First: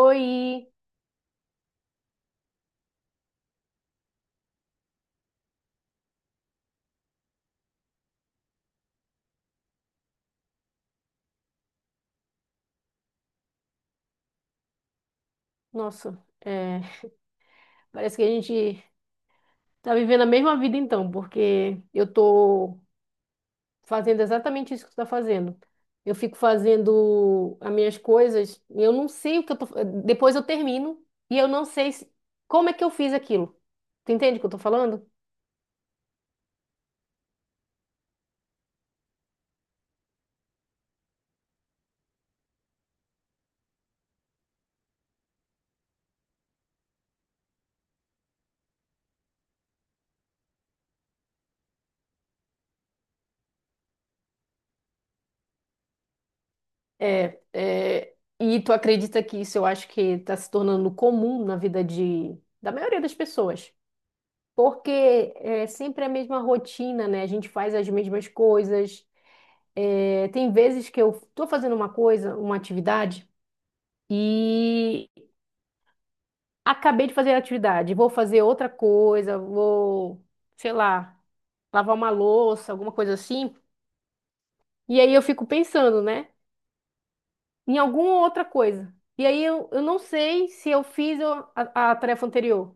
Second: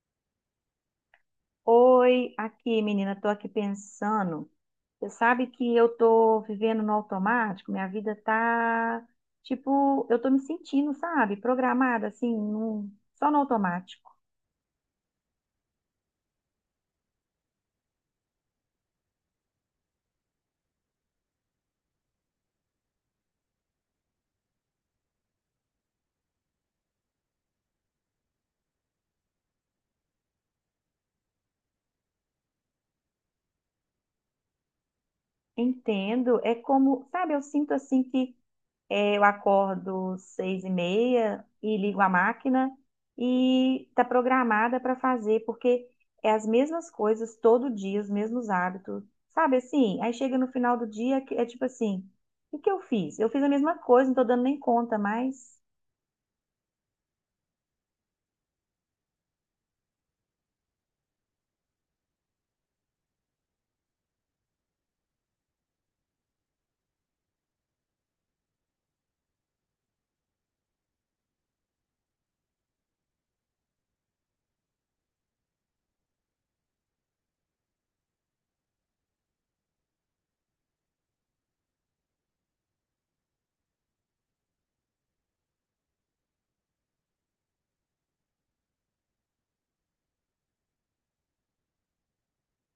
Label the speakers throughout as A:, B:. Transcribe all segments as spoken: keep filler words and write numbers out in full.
A: Oi!
B: Oi, aqui, menina, tô aqui pensando. Você sabe que eu tô vivendo no automático, minha vida tá tipo, eu tô me sentindo, sabe, programada assim, num- só no automático.
A: Nossa, é, parece que a gente tá vivendo a mesma vida então, porque eu tô fazendo exatamente isso que tu tá fazendo. Eu fico fazendo as minhas coisas e eu não sei o que eu tô. Depois eu termino e eu não sei se- como é que eu fiz aquilo. Tu entende o que eu tô falando?
B: Entendo, é como, sabe, eu sinto assim que É, eu acordo seis e meia e ligo a máquina e está programada para fazer, porque é as mesmas coisas todo dia, os mesmos hábitos, sabe assim? Aí chega no final do dia, que é tipo assim, o que eu fiz? Eu fiz a mesma coisa, não tô dando nem conta mais.
A: É, é, e tu acredita que isso eu acho que está se tornando comum na vida de, da maioria das pessoas. Porque é sempre a mesma rotina, né? A gente faz as mesmas coisas. É, tem vezes que eu estou fazendo uma coisa, uma atividade, e acabei de fazer a atividade, vou fazer outra coisa, vou, sei lá, lavar uma louça, alguma coisa assim. E aí eu fico pensando, né, em alguma outra coisa. E aí eu, eu não sei se eu fiz o- a, a tarefa anterior.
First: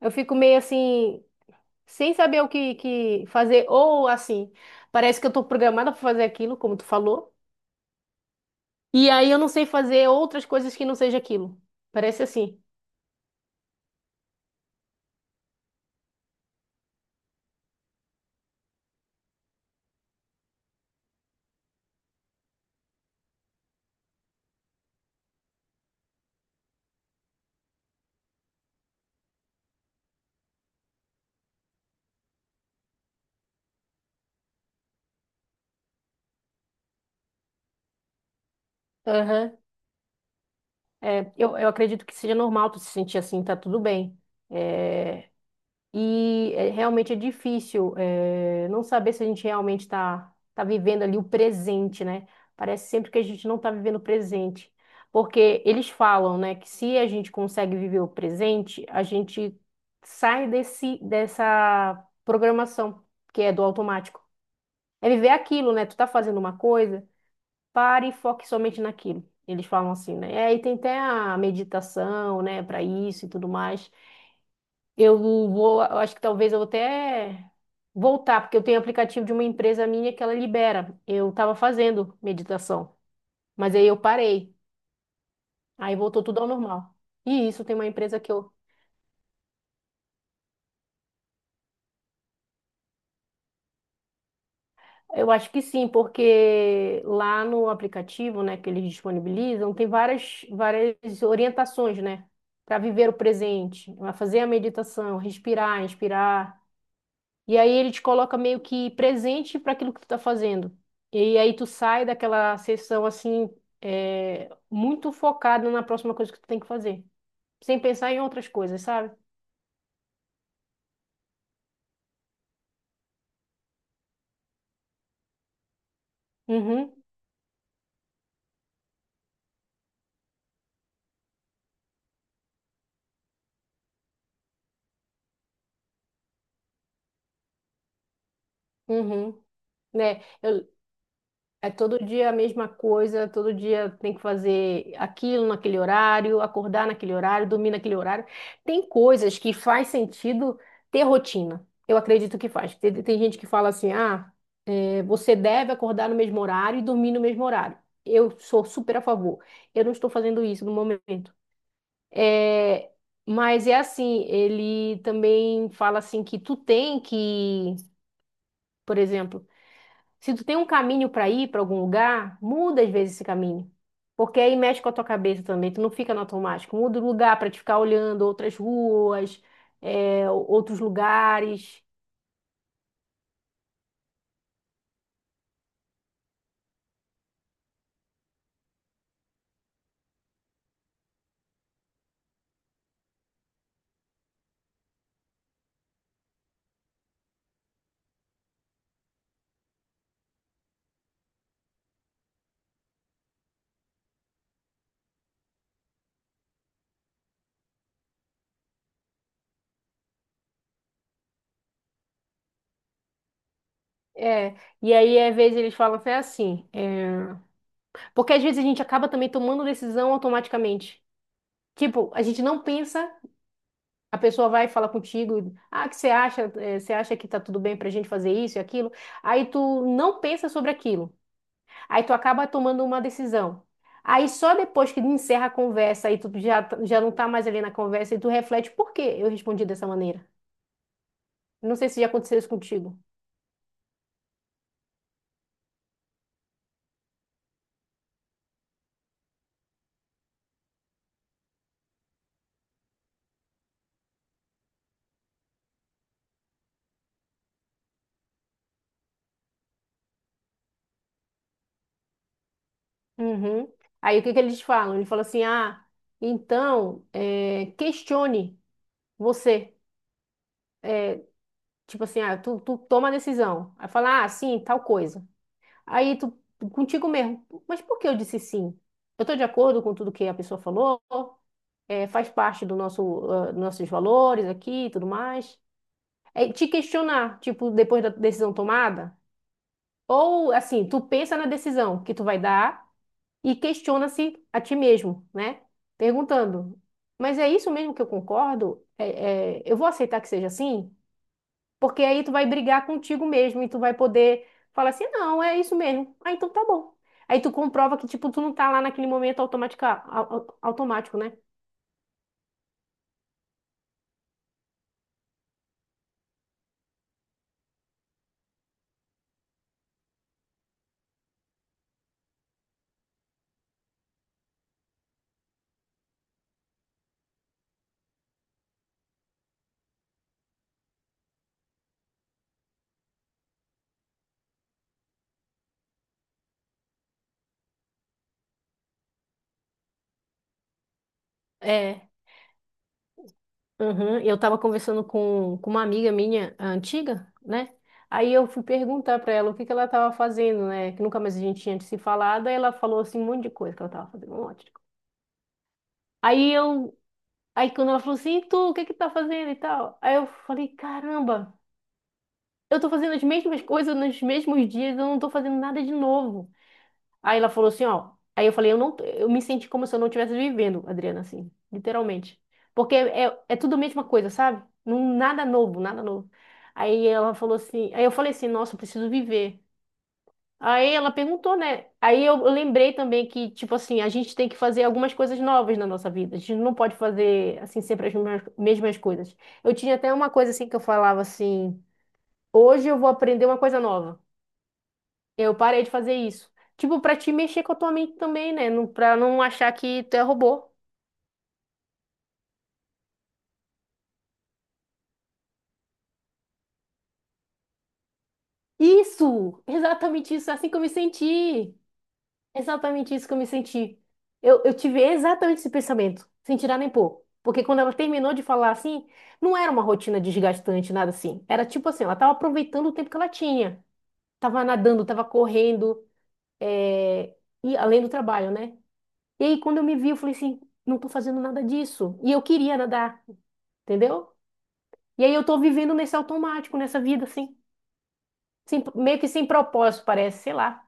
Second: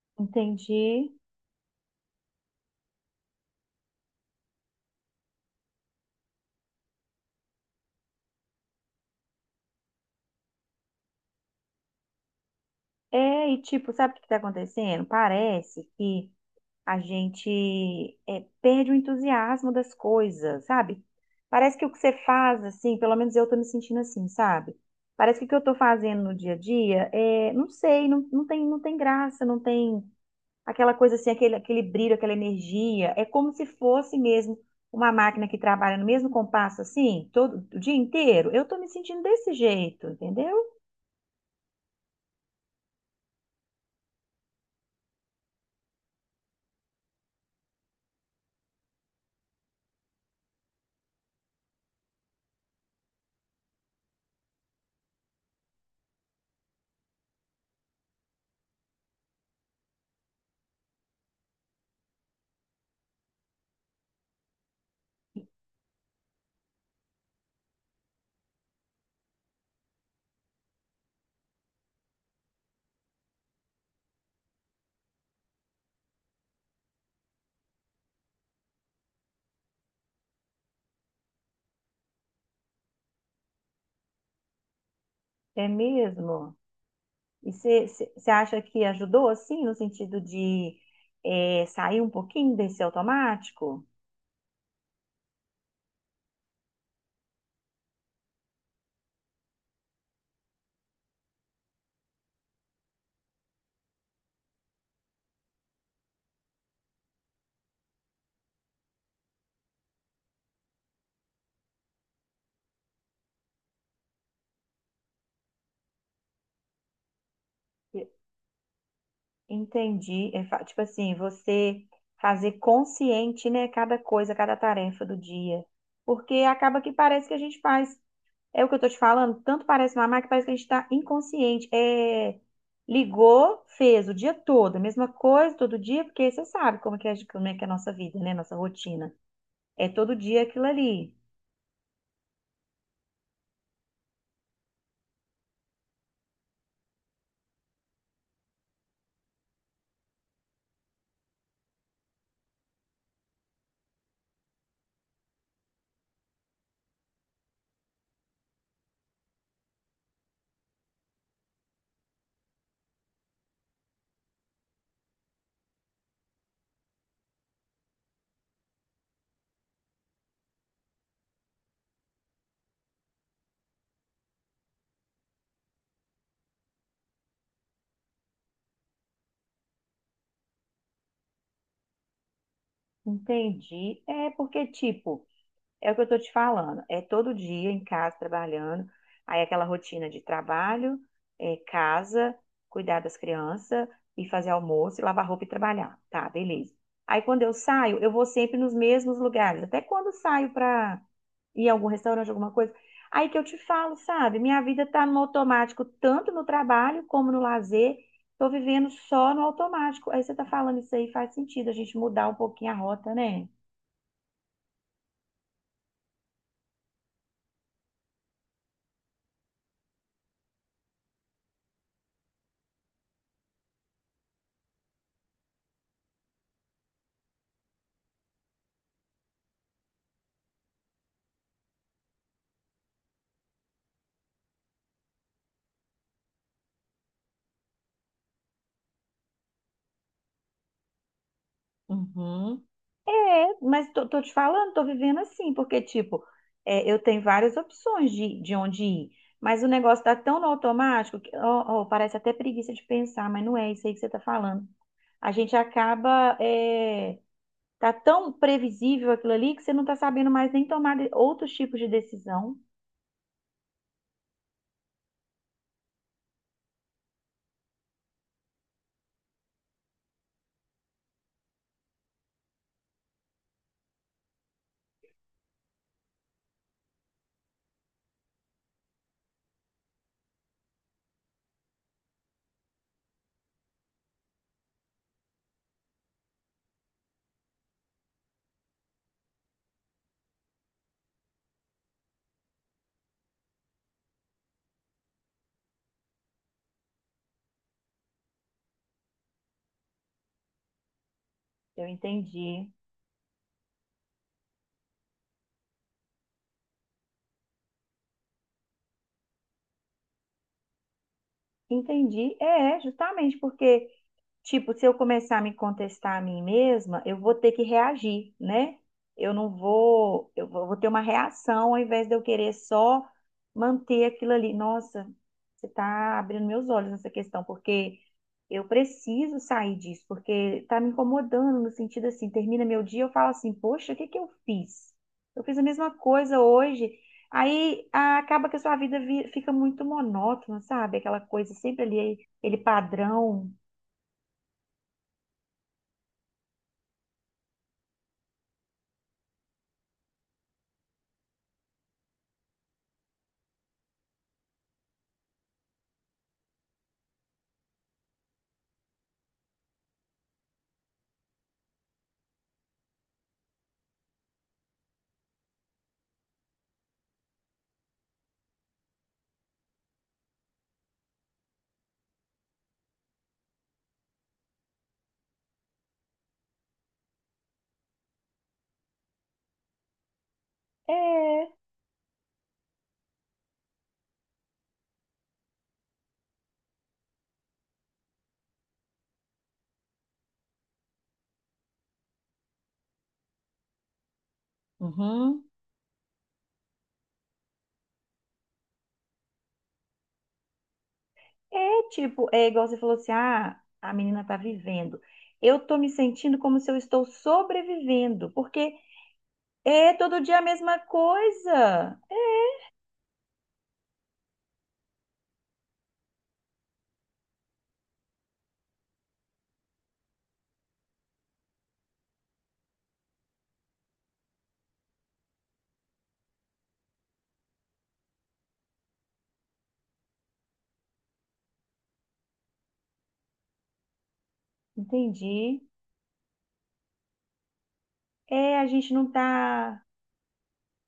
A: Eu fico meio
B: Entendi.
A: assim, sem saber o que, que fazer, ou assim, parece que eu estou programada para fazer aquilo, como tu falou. E aí eu não sei fazer outras coisas que não seja aquilo. Parece assim.
B: É, e tipo, sabe o que está acontecendo? Parece que a gente é, perde o entusiasmo das coisas, sabe? Parece que o que você faz, assim, pelo menos eu tô me sentindo assim, sabe? Parece que o que eu tô fazendo no dia a dia, é, não sei, não, não tem, não tem graça, não tem aquela coisa assim, aquele, aquele brilho, aquela energia. É como se fosse mesmo uma máquina que trabalha no mesmo compasso, assim, todo o dia inteiro. Eu tô me sentindo desse
A: Aham.
B: jeito, entendeu?
A: É, Eu, eu acredito que seja normal tu se sentir assim, tá tudo bem. É, e é, realmente é difícil é, não saber se a gente realmente tá, tá vivendo ali o presente, né? Parece sempre que a gente não tá vivendo o presente. Porque eles falam, né, que se a gente consegue viver o presente, a gente sai desse, dessa programação que é do automático. É viver aquilo, né? Tu tá fazendo uma coisa. Pare e foque somente naquilo. Eles falam assim, né? É, e tem até a meditação, né, para isso e tudo mais. Eu vou, eu acho que talvez eu vou até voltar, porque eu tenho um aplicativo de uma empresa minha que ela libera. Eu estava fazendo meditação, mas aí eu parei.
B: É
A: Aí voltou tudo ao
B: mesmo.
A: normal. E
B: E
A: isso tem uma empresa
B: você
A: que eu
B: acha que ajudou, assim, no sentido de é, sair um pouquinho desse automático?
A: Eu acho que sim, porque lá no aplicativo, né, que eles disponibilizam, tem várias, várias orientações, né, para viver o presente, para fazer a meditação, respirar, inspirar. E aí ele te coloca meio que presente para aquilo que tu tá fazendo. E aí tu sai daquela sessão assim, é, muito focado na próxima coisa que tu tem que fazer, sem
B: E-
A: pensar em outras coisas, sabe?
B: Entendi. É fa- tipo assim, você fazer consciente, né, cada coisa, cada tarefa do dia. Porque acaba que
A: Uhum,
B: parece que a gente faz. É o que eu tô te falando, tanto parece mamar que parece que a gente tá inconsciente. É, ligou, fez o dia todo, a mesma coisa todo dia, porque você sabe como é que é, como é que é a nossa vida, né, nossa rotina.
A: uhum,
B: É todo
A: né?
B: dia aquilo
A: Eu,
B: ali.
A: é todo dia a mesma coisa, todo dia tem que fazer aquilo naquele horário, acordar naquele horário, dormir naquele horário. Tem coisas que faz sentido ter rotina. Eu acredito que faz. Tem, tem gente que fala assim: ah, é, você deve acordar no mesmo horário e dormir no mesmo horário. Eu sou super a favor. Eu não estou fazendo isso no momento. É, mas é assim: ele também fala assim que tu tem que, por exemplo, se tu tem um caminho para ir para algum lugar, muda às vezes esse caminho. Porque aí mexe com a tua cabeça também, tu não fica no automático. Muda o lugar para te ficar olhando outras ruas, é, outros lugares.
B: Entendi. É porque, tipo, é o que eu tô te falando. É todo dia em casa trabalhando. Aí aquela rotina de trabalho, é, casa, cuidar das crianças e fazer almoço, e lavar roupa e trabalhar. Tá, beleza. Aí quando eu saio, eu vou sempre nos mesmos lugares. Até quando eu saio pra ir a algum restaurante, alguma coisa. Aí que eu te falo, sabe? Minha vida tá no automático, tanto no trabalho como no lazer. Tô vivendo só no automático. Aí você tá falando isso aí, faz sentido a gente mudar um pouquinho a rota, né?
A: É. E aí, às vezes, eles falam até assim. é, Porque às vezes a gente acaba também tomando decisão automaticamente. Tipo, a gente não pensa, a pessoa vai falar contigo, ah, que você acha, é, você acha que tá tudo bem pra gente fazer isso e aquilo. Aí tu não pensa sobre aquilo. Aí tu acaba tomando uma decisão. Aí só depois que encerra a conversa e tu já, t- já não tá mais ali na conversa e tu reflete por que eu respondi dessa maneira. Não sei se já aconteceu isso
B: Uhum.
A: contigo.
B: É, mas tô, tô te falando, tô vivendo assim, porque, tipo, é, eu tenho várias opções de, de onde ir, mas o negócio tá tão no automático que ó, ó, parece até preguiça de pensar, mas não é isso aí que você tá falando. A gente acaba, é, tá tão previsível aquilo ali que você não tá sabendo mais nem tomar de- outros tipos de decisão.
A: Uhum. Aí o que que eles falam? Ele fala assim, ah, então, eh, questione você. Tipo assim, ah, tu, tu toma a decisão. Aí fala, ah, sim, tal coisa. Aí tu, contigo mesmo, mas por que eu disse sim? Eu tô de acordo com tudo que a pessoa falou, é faz parte do nosso, ah, nossos valores aqui e tudo mais. É te questionar, tipo, depois da decisão tomada. Ou, assim, tu pensa na decisão que tu vai dar e questiona-se a ti mesmo, né? Perguntando, mas é isso mesmo que eu concordo? É- é, eu vou aceitar que seja assim?
B: Eu
A: Porque aí tu vai
B: entendi.
A: brigar contigo mesmo e tu vai poder falar assim, não, é isso mesmo. Ah, então tá bom. Aí tu comprova que, tipo, tu não tá lá naquele momento automática, au- au- automático, né?
B: Entendi. É, justamente porque. Tipo, se eu começar a me contestar a mim mesma, eu vou ter que reagir, né? Eu não vou, eu vou vou ter uma reação ao invés de eu querer só manter aquilo ali. Nossa, você tá abrindo meus olhos nessa questão, porque eu preciso sair disso, porque tá me incomodando no sentido assim, termina meu dia, eu falo assim, poxa, o que que eu fiz? Eu fiz a mesma coisa hoje. Aí ah, acaba que a sua vida vi- fica muito monótona, sabe? Aquela coisa sempre
A: É.
B: ali, aquele padrão.
A: Uhum. Eu estava conversando com, com uma amiga minha a antiga, né? Aí eu fui perguntar para ela o que que ela estava fazendo, né? Que nunca mais a gente tinha se falado. Aí ela falou assim um monte de coisa que ela estava fazendo, um monte de coisa. Aí eu, aí quando ela falou assim, "E tu, o que que tá fazendo e tal? Aí eu falei, caramba, eu tô fazendo as mesmas coisas nos mesmos dias, eu não tô fazendo nada de novo. Aí ela falou assim, ó. Aí eu falei, eu não, eu me senti como se eu não estivesse vivendo, Adriana, assim, literalmente. Porque é, é tudo a mesma coisa, sabe? Não, nada novo, nada novo. Aí ela falou assim, aí eu falei assim, nossa, eu preciso viver. Aí ela
B: É.
A: perguntou, né? Aí eu eu lembrei também que, tipo assim, a gente tem que fazer algumas coisas novas na nossa vida. A gente não pode fazer, assim, sempre as mesmas, mesmas coisas. Eu tinha até uma coisa, assim, que eu falava assim, hoje eu vou aprender uma coisa nova.
B: Uhum.
A: Eu parei de fazer isso. Tipo, pra te mexer com a tua mente também, né? Não, pra não achar que tu é robô.
B: É tipo, é igual você falou assim, ah, a menina tá vivendo. Eu tô me sentindo como se eu estou sobrevivendo, porque
A: Isso!
B: é todo
A: Exatamente
B: dia a
A: isso, é assim que
B: mesma
A: eu me senti.
B: coisa.
A: Exatamente isso que eu me senti. Eu, eu tive exatamente esse pensamento, sem tirar nem pôr. Porque quando ela terminou de falar assim, não era uma rotina desgastante, nada assim. Era tipo assim, ela tava aproveitando o tempo que ela tinha. Tava nadando, tava correndo, é, e além do trabalho, né? E aí, quando eu me vi, eu falei assim, não tô fazendo nada disso. E eu queria nadar, entendeu? E aí eu tô
B: Entendi.
A: vivendo nesse automático, nessa vida, assim.
B: É, a
A: Sem-
B: gente não
A: meio que sem
B: tá
A: propósito, parece, sei lá.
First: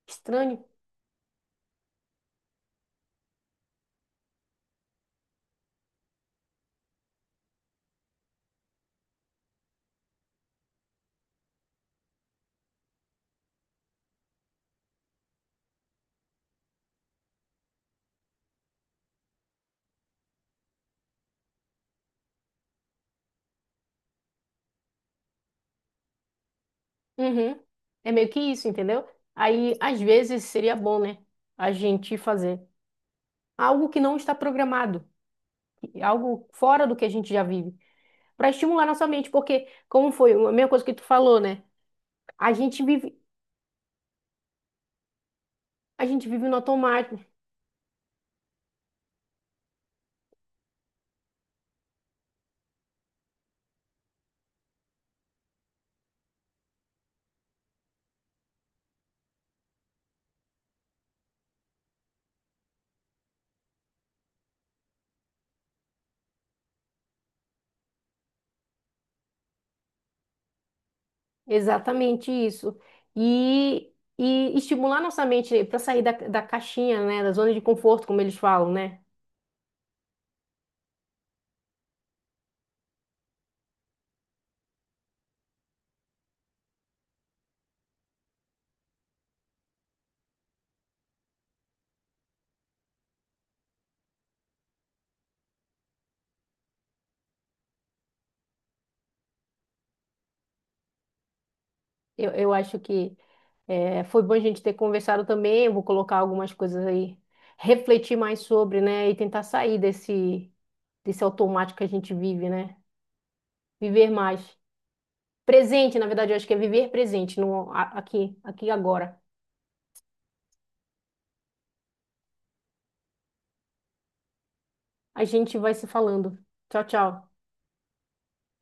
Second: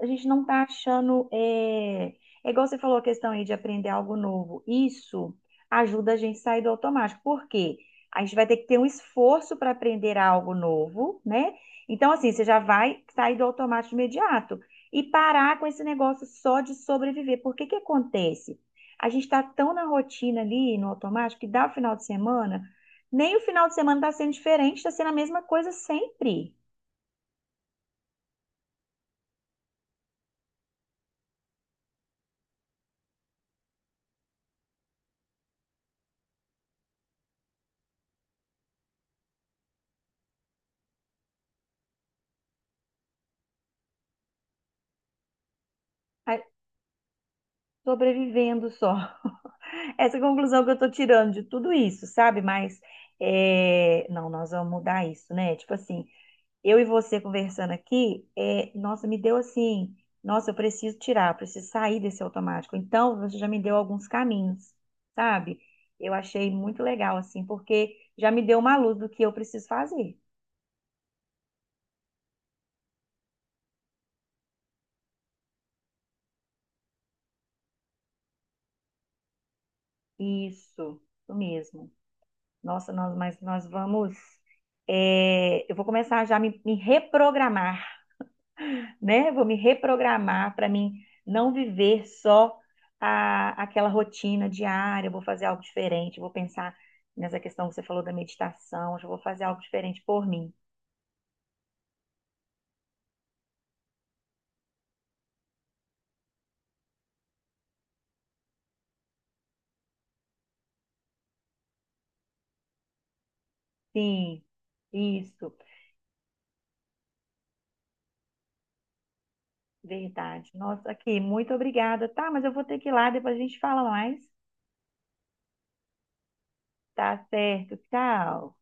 B: a gente não tá
A: Estranho.
B: achando. É, é igual você falou a questão aí de aprender algo novo. Isso ajuda a gente a sair do automático. Por quê? A gente vai ter que ter um esforço para aprender algo novo, né? Então, assim, você já vai sair do automático imediato e parar com esse negócio só de sobreviver. Por que que acontece? A gente está tão na rotina ali, no automático, que dá o final de semana, nem o final de semana está sendo diferente, está sendo a mesma coisa sempre,
A: Uhum. É meio que isso, entendeu? Aí, às vezes, seria bom, né? A gente fazer algo que não está programado, algo fora do que a gente já vive, para estimular nossa mente, porque, como foi a mesma coisa que tu falou, né? A gente vive, a gente
B: A-
A: vive no automático.
B: sobrevivendo só. Essa conclusão que eu tô tirando de tudo isso, sabe? Mas é, não, nós vamos mudar isso, né? Tipo assim, eu e você conversando aqui, é, nossa, me deu assim, nossa, eu preciso tirar, eu preciso sair desse automático. Então, você já me deu alguns caminhos, sabe? Eu achei muito legal, assim, porque já me deu uma luz do que eu preciso fazer.
A: Exatamente isso. E, e estimular nossa mente para sair da, da caixinha, né? Da zona de conforto, como eles falam, né?
B: Isso, isso mesmo. Nossa, nós, mas nós vamos. É, eu vou começar já a me me reprogramar. Né? Vou me reprogramar para mim não viver só a, aquela rotina diária, eu vou fazer algo diferente, vou pensar nessa questão que você falou da meditação, hoje eu já vou fazer algo diferente por mim.
A: Eu, eu acho que eh, foi bom a gente ter conversado também. Eu vou colocar algumas coisas aí, refletir mais sobre, né? E tentar sair desse, desse automático que a gente vive, né? Viver mais.
B: Sim, isso,
A: Presente, na verdade, eu acho que é viver presente, no, a- aqui, aqui e agora.
B: verdade. Nossa, aqui, muito obrigada, tá? Mas eu vou ter que ir lá, depois a gente fala mais.
A: A gente vai se falando. Tchau,
B: Tá
A: tchau.
B: certo, tchau.